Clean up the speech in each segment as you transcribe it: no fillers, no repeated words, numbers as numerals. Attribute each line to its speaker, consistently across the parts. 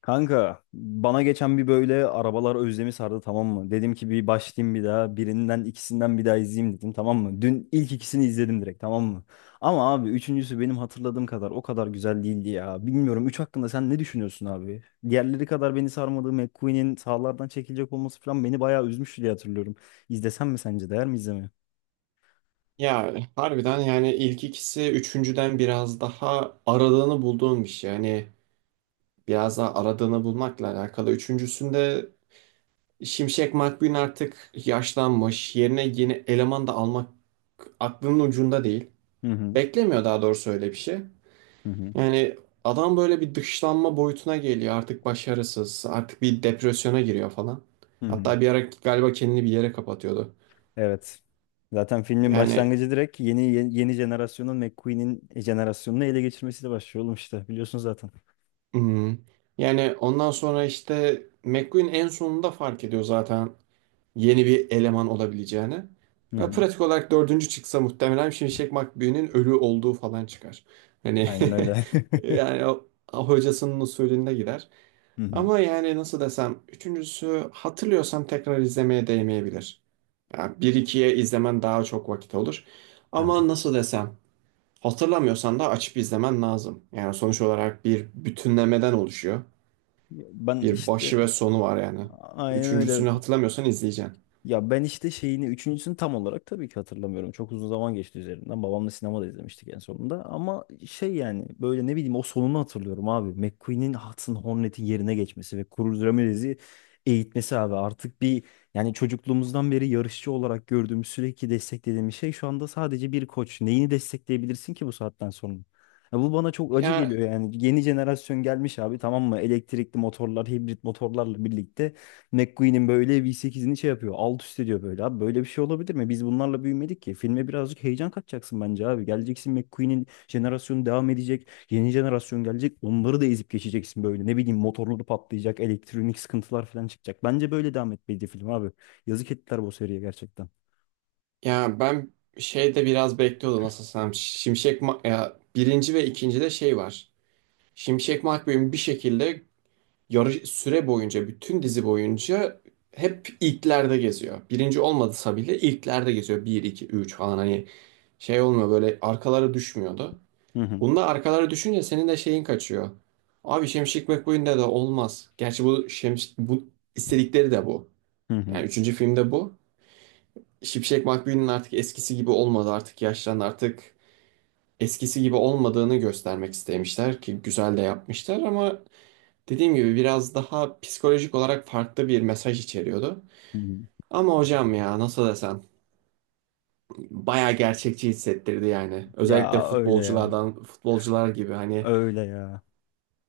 Speaker 1: Kanka bana geçen bir böyle arabalar özlemi sardı, tamam mı? Dedim ki bir başlayayım, bir daha birinden ikisinden bir daha izleyeyim dedim, tamam mı? Dün ilk ikisini izledim direkt, tamam mı? Ama abi üçüncüsü benim hatırladığım kadar o kadar güzel değildi ya. Bilmiyorum, üç hakkında sen ne düşünüyorsun abi? Diğerleri kadar beni sarmadığı, McQueen'in sahalardan çekilecek olması falan beni bayağı üzmüştü diye hatırlıyorum. İzlesem mi, sence değer mi izlemeye?
Speaker 2: Ya harbiden yani ilk ikisi üçüncüden biraz daha aradığını bulduğum bir şey. Yani biraz daha aradığını bulmakla alakalı. Üçüncüsünde Şimşek McQueen artık yaşlanmış. Yerine yeni eleman da almak aklının ucunda değil.
Speaker 1: Hı hı,
Speaker 2: Beklemiyor daha doğrusu öyle bir şey.
Speaker 1: hı hı.
Speaker 2: Yani adam böyle bir dışlanma boyutuna geliyor. Artık başarısız. Artık bir depresyona giriyor falan.
Speaker 1: Hı hı.
Speaker 2: Hatta bir ara galiba kendini bir yere kapatıyordu.
Speaker 1: Evet. Zaten filmin
Speaker 2: Yani
Speaker 1: başlangıcı direkt yeni yeni, yeni jenerasyonun McQueen'in jenerasyonunu ele geçirmesiyle başlıyor oğlum, işte biliyorsun zaten.
Speaker 2: Hmm. Yani ondan sonra işte McQueen en sonunda fark ediyor zaten yeni bir eleman olabileceğini.
Speaker 1: Hı
Speaker 2: Ya
Speaker 1: hı.
Speaker 2: pratik olarak dördüncü çıksa muhtemelen Şimşek McQueen'in ölü olduğu falan çıkar. Hani
Speaker 1: Aynen öyle.
Speaker 2: yani o hocasının usulünde gider.
Speaker 1: Hı hı.
Speaker 2: Ama yani nasıl desem üçüncüsü hatırlıyorsam tekrar izlemeye değmeyebilir. Yani bir ikiye izlemen daha çok vakit olur. Ama
Speaker 1: Aha.
Speaker 2: nasıl desem hatırlamıyorsan da açıp izlemen lazım. Yani sonuç olarak bir bütünlemeden oluşuyor.
Speaker 1: Ben
Speaker 2: Bir
Speaker 1: işte
Speaker 2: başı ve sonu var yani.
Speaker 1: aynen öyle.
Speaker 2: Üçüncüsünü hatırlamıyorsan izleyeceksin.
Speaker 1: Ya ben işte şeyini üçüncüsünü tam olarak tabii ki hatırlamıyorum. Çok uzun zaman geçti üzerinden. Babamla sinemada izlemiştik en sonunda. Ama şey yani böyle ne bileyim o sonunu hatırlıyorum abi. McQueen'in Hudson Hornet'in yerine geçmesi ve Cruz Ramirez'i eğitmesi abi. Artık bir, yani çocukluğumuzdan beri yarışçı olarak gördüğümüz, sürekli desteklediğimiz şey şu anda sadece bir koç. Neyini destekleyebilirsin ki bu saatten sonra? Ya bu bana çok acı
Speaker 2: Ya
Speaker 1: geliyor yani. Yeni jenerasyon gelmiş abi, tamam mı? Elektrikli motorlar, hibrit motorlarla birlikte McQueen'in böyle V8'ini şey yapıyor. Alt üst ediyor böyle. Abi böyle bir şey olabilir mi? Biz bunlarla büyümedik ki. Filme birazcık heyecan katacaksın bence abi. Geleceksin, McQueen'in jenerasyonu devam edecek. Yeni jenerasyon gelecek. Onları da ezip geçeceksin böyle. Ne bileyim motorları patlayacak. Elektronik sıkıntılar falan çıkacak. Bence böyle devam etmeliydi film abi. Yazık ettiler bu seriye gerçekten.
Speaker 2: ya ben şeyde biraz bekliyordum nasıl desem. Ya birinci ve ikincide şey var. Şimşek McQueen bir şekilde yarı süre boyunca bütün dizi boyunca hep ilklerde geziyor. Birinci olmadısa bile ilklerde geziyor. Bir 2 3 falan hani şey olmuyor, böyle arkalara düşmüyordu.
Speaker 1: Hı hı.
Speaker 2: Bunda arkalara düşünce senin de şeyin kaçıyor. Abi Şemşik McQueen'de de olmaz. Gerçi bu Şems bu istedikleri de bu.
Speaker 1: Hı hı.
Speaker 2: Yani üçüncü filmde bu. Şipşek McQueen'in artık eskisi gibi olmadı. Artık yaşlandı. Artık eskisi gibi olmadığını göstermek istemişler ki güzel de yapmışlar ama dediğim gibi biraz daha psikolojik olarak farklı bir mesaj içeriyordu.
Speaker 1: Hı hı.
Speaker 2: Ama hocam ya nasıl desem bayağı gerçekçi hissettirdi yani. Özellikle
Speaker 1: Ya öyle ya.
Speaker 2: futbolculardan futbolcular gibi hani
Speaker 1: Öyle ya.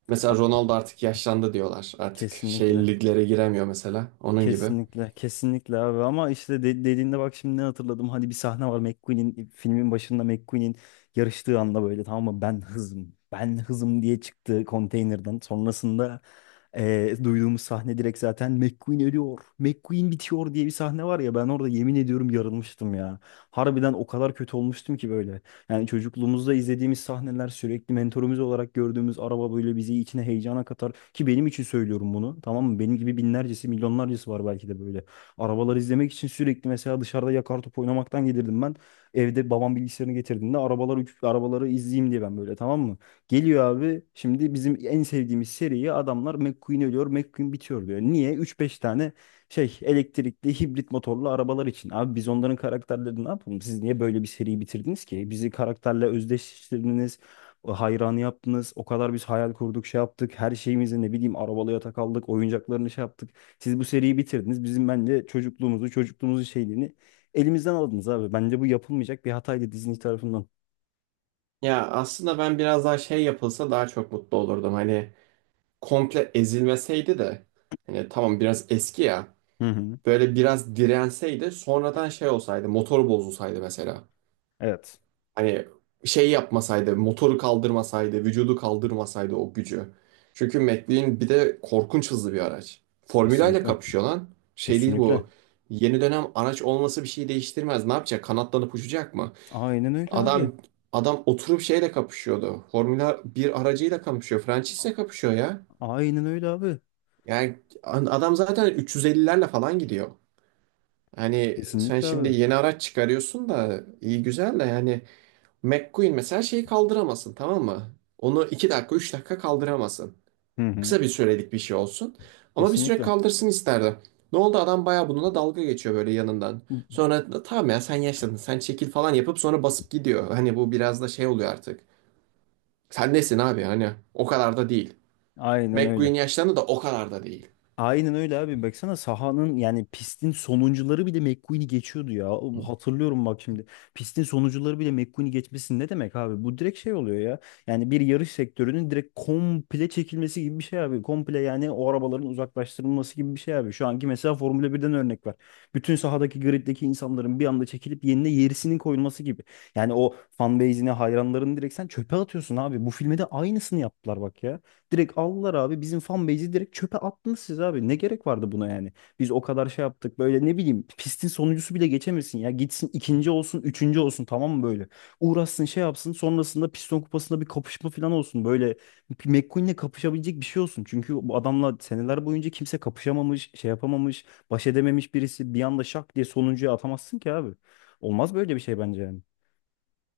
Speaker 2: mesela
Speaker 1: Ha-
Speaker 2: Ronaldo artık yaşlandı diyorlar. Artık şey
Speaker 1: Kesinlikle.
Speaker 2: liglere giremiyor mesela. Onun gibi.
Speaker 1: Kesinlikle, kesinlikle abi, ama işte dediğinde bak şimdi ne hatırladım. Hani bir sahne var, McQueen'in filmin başında, McQueen'in yarıştığı anda böyle, tamam mı, ben hızım, ben hızım diye çıktı konteynerden. Sonrasında duyduğumuz sahne direkt, zaten McQueen ölüyor, McQueen bitiyor diye bir sahne var ya, ben orada yemin ediyorum yarılmıştım ya. Harbiden o kadar kötü olmuştum ki böyle. Yani çocukluğumuzda izlediğimiz sahneler, sürekli mentorumuz olarak gördüğümüz araba böyle bizi içine, heyecana katar. Ki benim için söylüyorum bunu, tamam mı? Benim gibi binlercesi, milyonlarcası var belki de böyle. Arabaları izlemek için sürekli mesela, dışarıda yakar top oynamaktan gelirdim ben. Evde babam bilgisayarını getirdiğinde arabaları izleyeyim diye ben böyle, tamam mı? Geliyor abi, şimdi bizim en sevdiğimiz seriye adamlar McQueen ölüyor, McQueen bitiyor diyor. Niye? Üç beş tane şey, elektrikli hibrit motorlu arabalar için. Abi biz onların karakterlerini ne yapalım? Siz niye böyle bir seriyi bitirdiniz ki? Bizi karakterle özdeşleştirdiniz. Hayranı yaptınız. O kadar biz hayal kurduk, şey yaptık. Her şeyimizi, ne bileyim, arabalı yatak aldık. Oyuncaklarını şey yaptık. Siz bu seriyi bitirdiniz. Bizim bence çocukluğumuzu, çocukluğumuzun şeyliğini elimizden aldınız abi. Bence bu yapılmayacak bir hataydı Disney tarafından.
Speaker 2: Ya aslında ben biraz daha şey yapılsa daha çok mutlu olurdum. Hani komple ezilmeseydi de hani tamam biraz eski ya.
Speaker 1: Hı hı.
Speaker 2: Böyle biraz direnseydi, sonradan şey olsaydı, motoru bozulsaydı mesela.
Speaker 1: Evet.
Speaker 2: Hani şey yapmasaydı, motoru kaldırmasaydı, vücudu kaldırmasaydı o gücü. Çünkü McLaren bir de korkunç hızlı bir araç. Formula ile
Speaker 1: Kesinlikle.
Speaker 2: kapışıyor lan. Şey değil bu.
Speaker 1: Kesinlikle.
Speaker 2: Yeni dönem araç olması bir şey değiştirmez. Ne yapacak? Kanatlanıp uçacak mı?
Speaker 1: Aynen öyle abi.
Speaker 2: Adam, adam oturup şeyle kapışıyordu. Formula bir aracıyla kapışıyor. Francis'le kapışıyor ya.
Speaker 1: Aynen öyle abi.
Speaker 2: Yani adam zaten 350'lerle falan gidiyor. Hani sen
Speaker 1: Kesinlikle
Speaker 2: şimdi
Speaker 1: abi.
Speaker 2: yeni araç çıkarıyorsun da iyi güzel de yani McQueen mesela şeyi kaldıramasın tamam mı? Onu 2 dakika 3 dakika kaldıramasın.
Speaker 1: Hı hı.
Speaker 2: Kısa bir sürelik bir şey olsun. Ama bir süre
Speaker 1: Kesinlikle.
Speaker 2: kaldırsın isterdi. Ne oldu adam bayağı bununla dalga geçiyor böyle yanından. Sonra tamam ya sen yaşlandın sen çekil falan yapıp sonra basıp gidiyor. Hani bu biraz da şey oluyor artık. Sen nesin abi, hani o kadar da değil.
Speaker 1: Aynen
Speaker 2: McQueen
Speaker 1: öyle.
Speaker 2: yaşlandı da o kadar da değil.
Speaker 1: Aynen öyle abi. Baksana sahanın, yani pistin sonuncuları bile McQueen'i geçiyordu ya. Hatırlıyorum bak şimdi. Pistin sonuncuları bile McQueen'i geçmesi ne demek abi? Bu direkt şey oluyor ya. Yani bir yarış sektörünün direkt komple çekilmesi gibi bir şey abi. Komple, yani o arabaların uzaklaştırılması gibi bir şey abi. Şu anki mesela Formula 1'den örnek var. Bütün sahadaki, griddeki insanların bir anda çekilip yerine yerisinin koyulması gibi. Yani o fan base'ine, hayranlarını direkt sen çöpe atıyorsun abi. Bu filme de aynısını yaptılar bak ya. Direkt aldılar abi. Bizim fan base'i direkt çöpe attınız siz abi. Ne gerek vardı buna yani? Biz o kadar şey yaptık. Böyle ne bileyim, pistin sonuncusu bile geçemesin ya. Gitsin ikinci olsun, üçüncü olsun tamam mı böyle? Uğraşsın şey yapsın. Sonrasında piston kupasında bir kapışma falan olsun. Böyle McQueen'le kapışabilecek bir şey olsun. Çünkü bu adamla seneler boyunca kimse kapışamamış, şey yapamamış, baş edememiş birisi. Bir anda şak diye sonuncuya atamazsın ki abi. Olmaz böyle bir şey bence yani.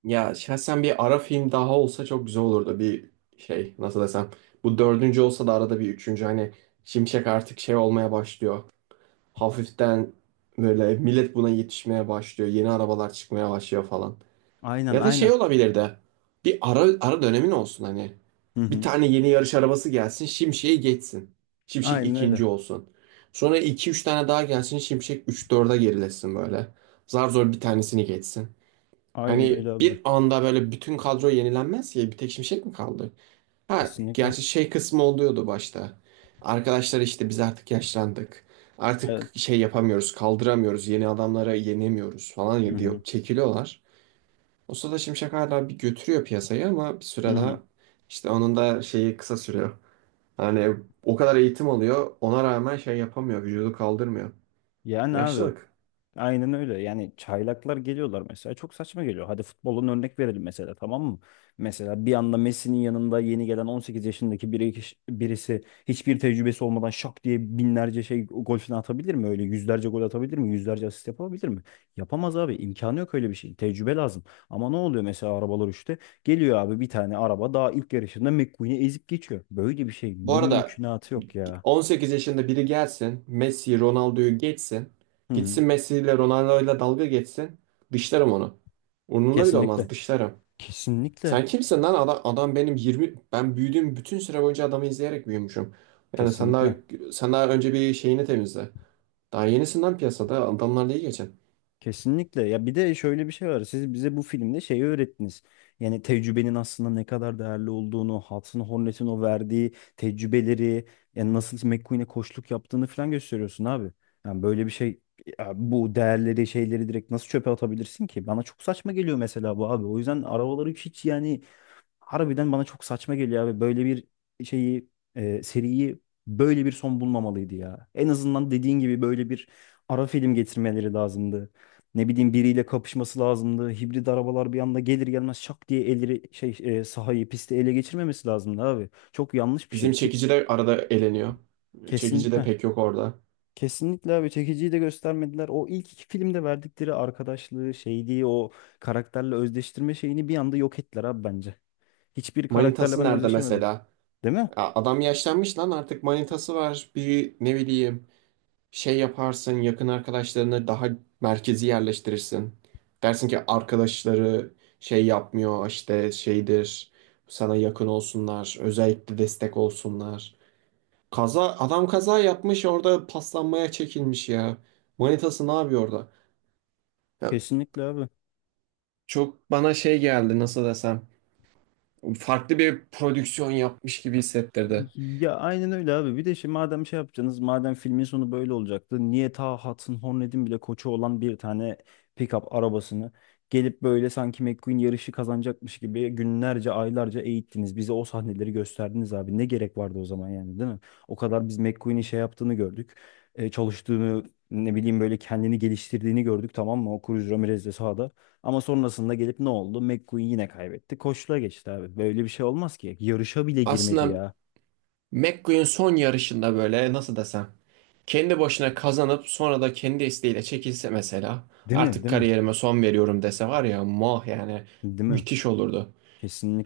Speaker 2: Ya şahsen bir ara film daha olsa çok güzel olurdu. Bir şey nasıl desem. Bu dördüncü olsa da arada bir üçüncü hani Şimşek artık şey olmaya başlıyor. Hafiften böyle millet buna yetişmeye başlıyor. Yeni arabalar çıkmaya başlıyor falan.
Speaker 1: Aynen,
Speaker 2: Ya da şey
Speaker 1: aynen.
Speaker 2: olabilir de bir ara, ara dönemin olsun hani.
Speaker 1: Hı
Speaker 2: Bir
Speaker 1: hı.
Speaker 2: tane yeni yarış arabası gelsin, Şimşek'i geçsin. Şimşek
Speaker 1: Aynen öyle.
Speaker 2: ikinci olsun. Sonra iki üç tane daha gelsin, Şimşek üç 4'e gerilesin böyle. Zar zor bir tanesini geçsin.
Speaker 1: Aynen
Speaker 2: Hani
Speaker 1: öyle abi.
Speaker 2: bir anda böyle bütün kadro yenilenmez ya, bir tek Şimşek mi kaldı? Ha,
Speaker 1: Kesinlikle.
Speaker 2: gerçi şey kısmı oluyordu başta. Arkadaşlar işte biz artık yaşlandık.
Speaker 1: Evet.
Speaker 2: Artık şey yapamıyoruz, kaldıramıyoruz, yeni adamlara yenemiyoruz
Speaker 1: Hı
Speaker 2: falan
Speaker 1: hı.
Speaker 2: diyor, çekiliyorlar. O sırada Şimşek hala bir götürüyor piyasayı ama bir
Speaker 1: Hı
Speaker 2: süre daha
Speaker 1: hı.
Speaker 2: işte onun da şeyi kısa sürüyor. Hani o kadar eğitim alıyor, ona rağmen şey yapamıyor, vücudu kaldırmıyor.
Speaker 1: Yani abi
Speaker 2: Yaşlılık.
Speaker 1: aynen öyle. Yani çaylaklar geliyorlar mesela. Çok saçma geliyor. Hadi futbolun örnek verelim mesela, tamam mı? Mesela bir anda Messi'nin yanında yeni gelen 18 yaşındaki birisi hiçbir tecrübesi olmadan şak diye binlerce şey gol falan atabilir mi? Öyle yüzlerce gol atabilir mi? Yüzlerce asist yapabilir mi? Yapamaz abi. İmkanı yok öyle bir şey. Tecrübe lazım. Ama ne oluyor mesela arabalar işte? Geliyor abi, bir tane araba daha ilk yarışında McQueen'i ezip geçiyor. Böyle bir şey
Speaker 2: Bu arada
Speaker 1: mümkünatı yok ya.
Speaker 2: 18 yaşında biri gelsin, Messi, Ronaldo'yu geçsin.
Speaker 1: Hı hı.
Speaker 2: Gitsin Messi ile Ronaldo ile dalga geçsin. Dışlarım onu. Umurumda bile olmaz,
Speaker 1: Kesinlikle.
Speaker 2: dışlarım. Sen
Speaker 1: Kesinlikle.
Speaker 2: kimsin lan? Adam, adam benim 20... Ben büyüdüğüm bütün süre boyunca adamı izleyerek büyümüşüm. Yani sen daha,
Speaker 1: Kesinlikle.
Speaker 2: sen daha önce bir şeyini temizle. Daha yenisinden piyasada. Adamlarla iyi geçin.
Speaker 1: Kesinlikle. Ya bir de şöyle bir şey var. Siz bize bu filmde şeyi öğrettiniz. Yani tecrübenin aslında ne kadar değerli olduğunu, Hudson Hornet'in o verdiği tecrübeleri, yani nasıl McQueen'e koçluk yaptığını falan gösteriyorsun abi. Yani böyle bir şey, ya bu değerleri, şeyleri direkt nasıl çöpe atabilirsin ki? Bana çok saçma geliyor mesela bu abi. O yüzden arabaları hiç, yani harbiden bana çok saçma geliyor abi. Böyle bir şeyi, seriyi böyle bir son bulmamalıydı ya. En azından dediğin gibi böyle bir ara film getirmeleri lazımdı. Ne bileyim biriyle kapışması lazımdı. Hibrit arabalar bir anda gelir gelmez şak diye elleri şey, sahayı, pisti ele geçirmemesi lazımdı abi. Çok yanlış bir
Speaker 2: Bizim
Speaker 1: şey ki
Speaker 2: çekici de arada eleniyor. Çekici de
Speaker 1: kesinlikle.
Speaker 2: pek yok orada.
Speaker 1: Kesinlikle abi, çekiciyi de göstermediler. O ilk iki filmde verdikleri arkadaşlığı şeydi, o karakterle özdeştirme şeyini bir anda yok ettiler abi bence. Hiçbir karakterle
Speaker 2: Manitası
Speaker 1: ben
Speaker 2: nerede
Speaker 1: özdeşemedim.
Speaker 2: mesela?
Speaker 1: Değil mi?
Speaker 2: Ya adam yaşlanmış lan, artık manitası var. Bir ne bileyim şey yaparsın, yakın arkadaşlarını daha merkezi yerleştirirsin. Dersin ki arkadaşları şey yapmıyor işte şeydir, sana yakın olsunlar, özellikle destek olsunlar. Kaza adam kaza yapmış orada, paslanmaya çekilmiş ya. Manitası ne yapıyor orada? Ya
Speaker 1: Kesinlikle abi.
Speaker 2: çok bana şey geldi nasıl desem, farklı bir prodüksiyon yapmış gibi hissettirdi.
Speaker 1: Ya aynen öyle abi. Bir de şimdi madem şey yapacaksınız, madem filmin sonu böyle olacaktı, niye ta Hudson Hornet'in bile koçu olan bir tane pickup arabasını gelip böyle sanki McQueen yarışı kazanacakmış gibi günlerce, aylarca eğittiniz. Bize o sahneleri gösterdiniz abi. Ne gerek vardı o zaman yani, değil mi? O kadar biz McQueen'in şey yaptığını gördük. Çalıştığını, ne bileyim böyle kendini geliştirdiğini gördük, tamam mı? O Cruz Ramirez de sahada. Ama sonrasında gelip ne oldu? McQueen yine kaybetti. Koçluğa geçti abi. Böyle bir şey olmaz ki. Yarışa bile girmedi
Speaker 2: Aslında
Speaker 1: ya.
Speaker 2: McQueen son yarışında böyle nasıl desem kendi başına kazanıp sonra da kendi isteğiyle çekilse mesela,
Speaker 1: Değil mi?
Speaker 2: artık
Speaker 1: Değil mi?
Speaker 2: kariyerime son veriyorum dese var ya mah yani
Speaker 1: Değil mi?
Speaker 2: müthiş olurdu.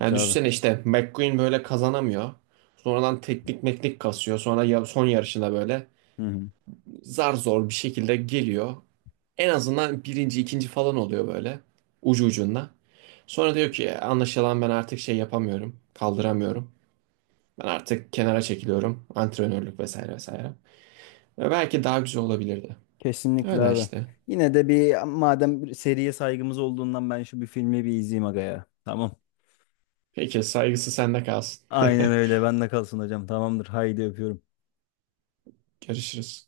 Speaker 2: Yani
Speaker 1: abi.
Speaker 2: düşünsene işte McQueen böyle kazanamıyor. Sonradan teknik meknik kasıyor. Sonra son yarışında böyle
Speaker 1: Hı hı.
Speaker 2: zar zor bir şekilde geliyor. En azından birinci, ikinci falan oluyor böyle ucu ucunda. Sonra diyor ki anlaşılan ben artık şey yapamıyorum, kaldıramıyorum. Ben artık kenara çekiliyorum. Antrenörlük vesaire vesaire. Ve belki daha güzel olabilirdi.
Speaker 1: Kesinlikle
Speaker 2: Öyle
Speaker 1: abi.
Speaker 2: işte.
Speaker 1: Yine de, bir madem bir seriye saygımız olduğundan, ben şu bir filmi bir izleyeyim aga ya. Tamam.
Speaker 2: Peki saygısı sende kalsın.
Speaker 1: Aynen öyle. Bende kalsın hocam. Tamamdır. Haydi öpüyorum.
Speaker 2: Görüşürüz.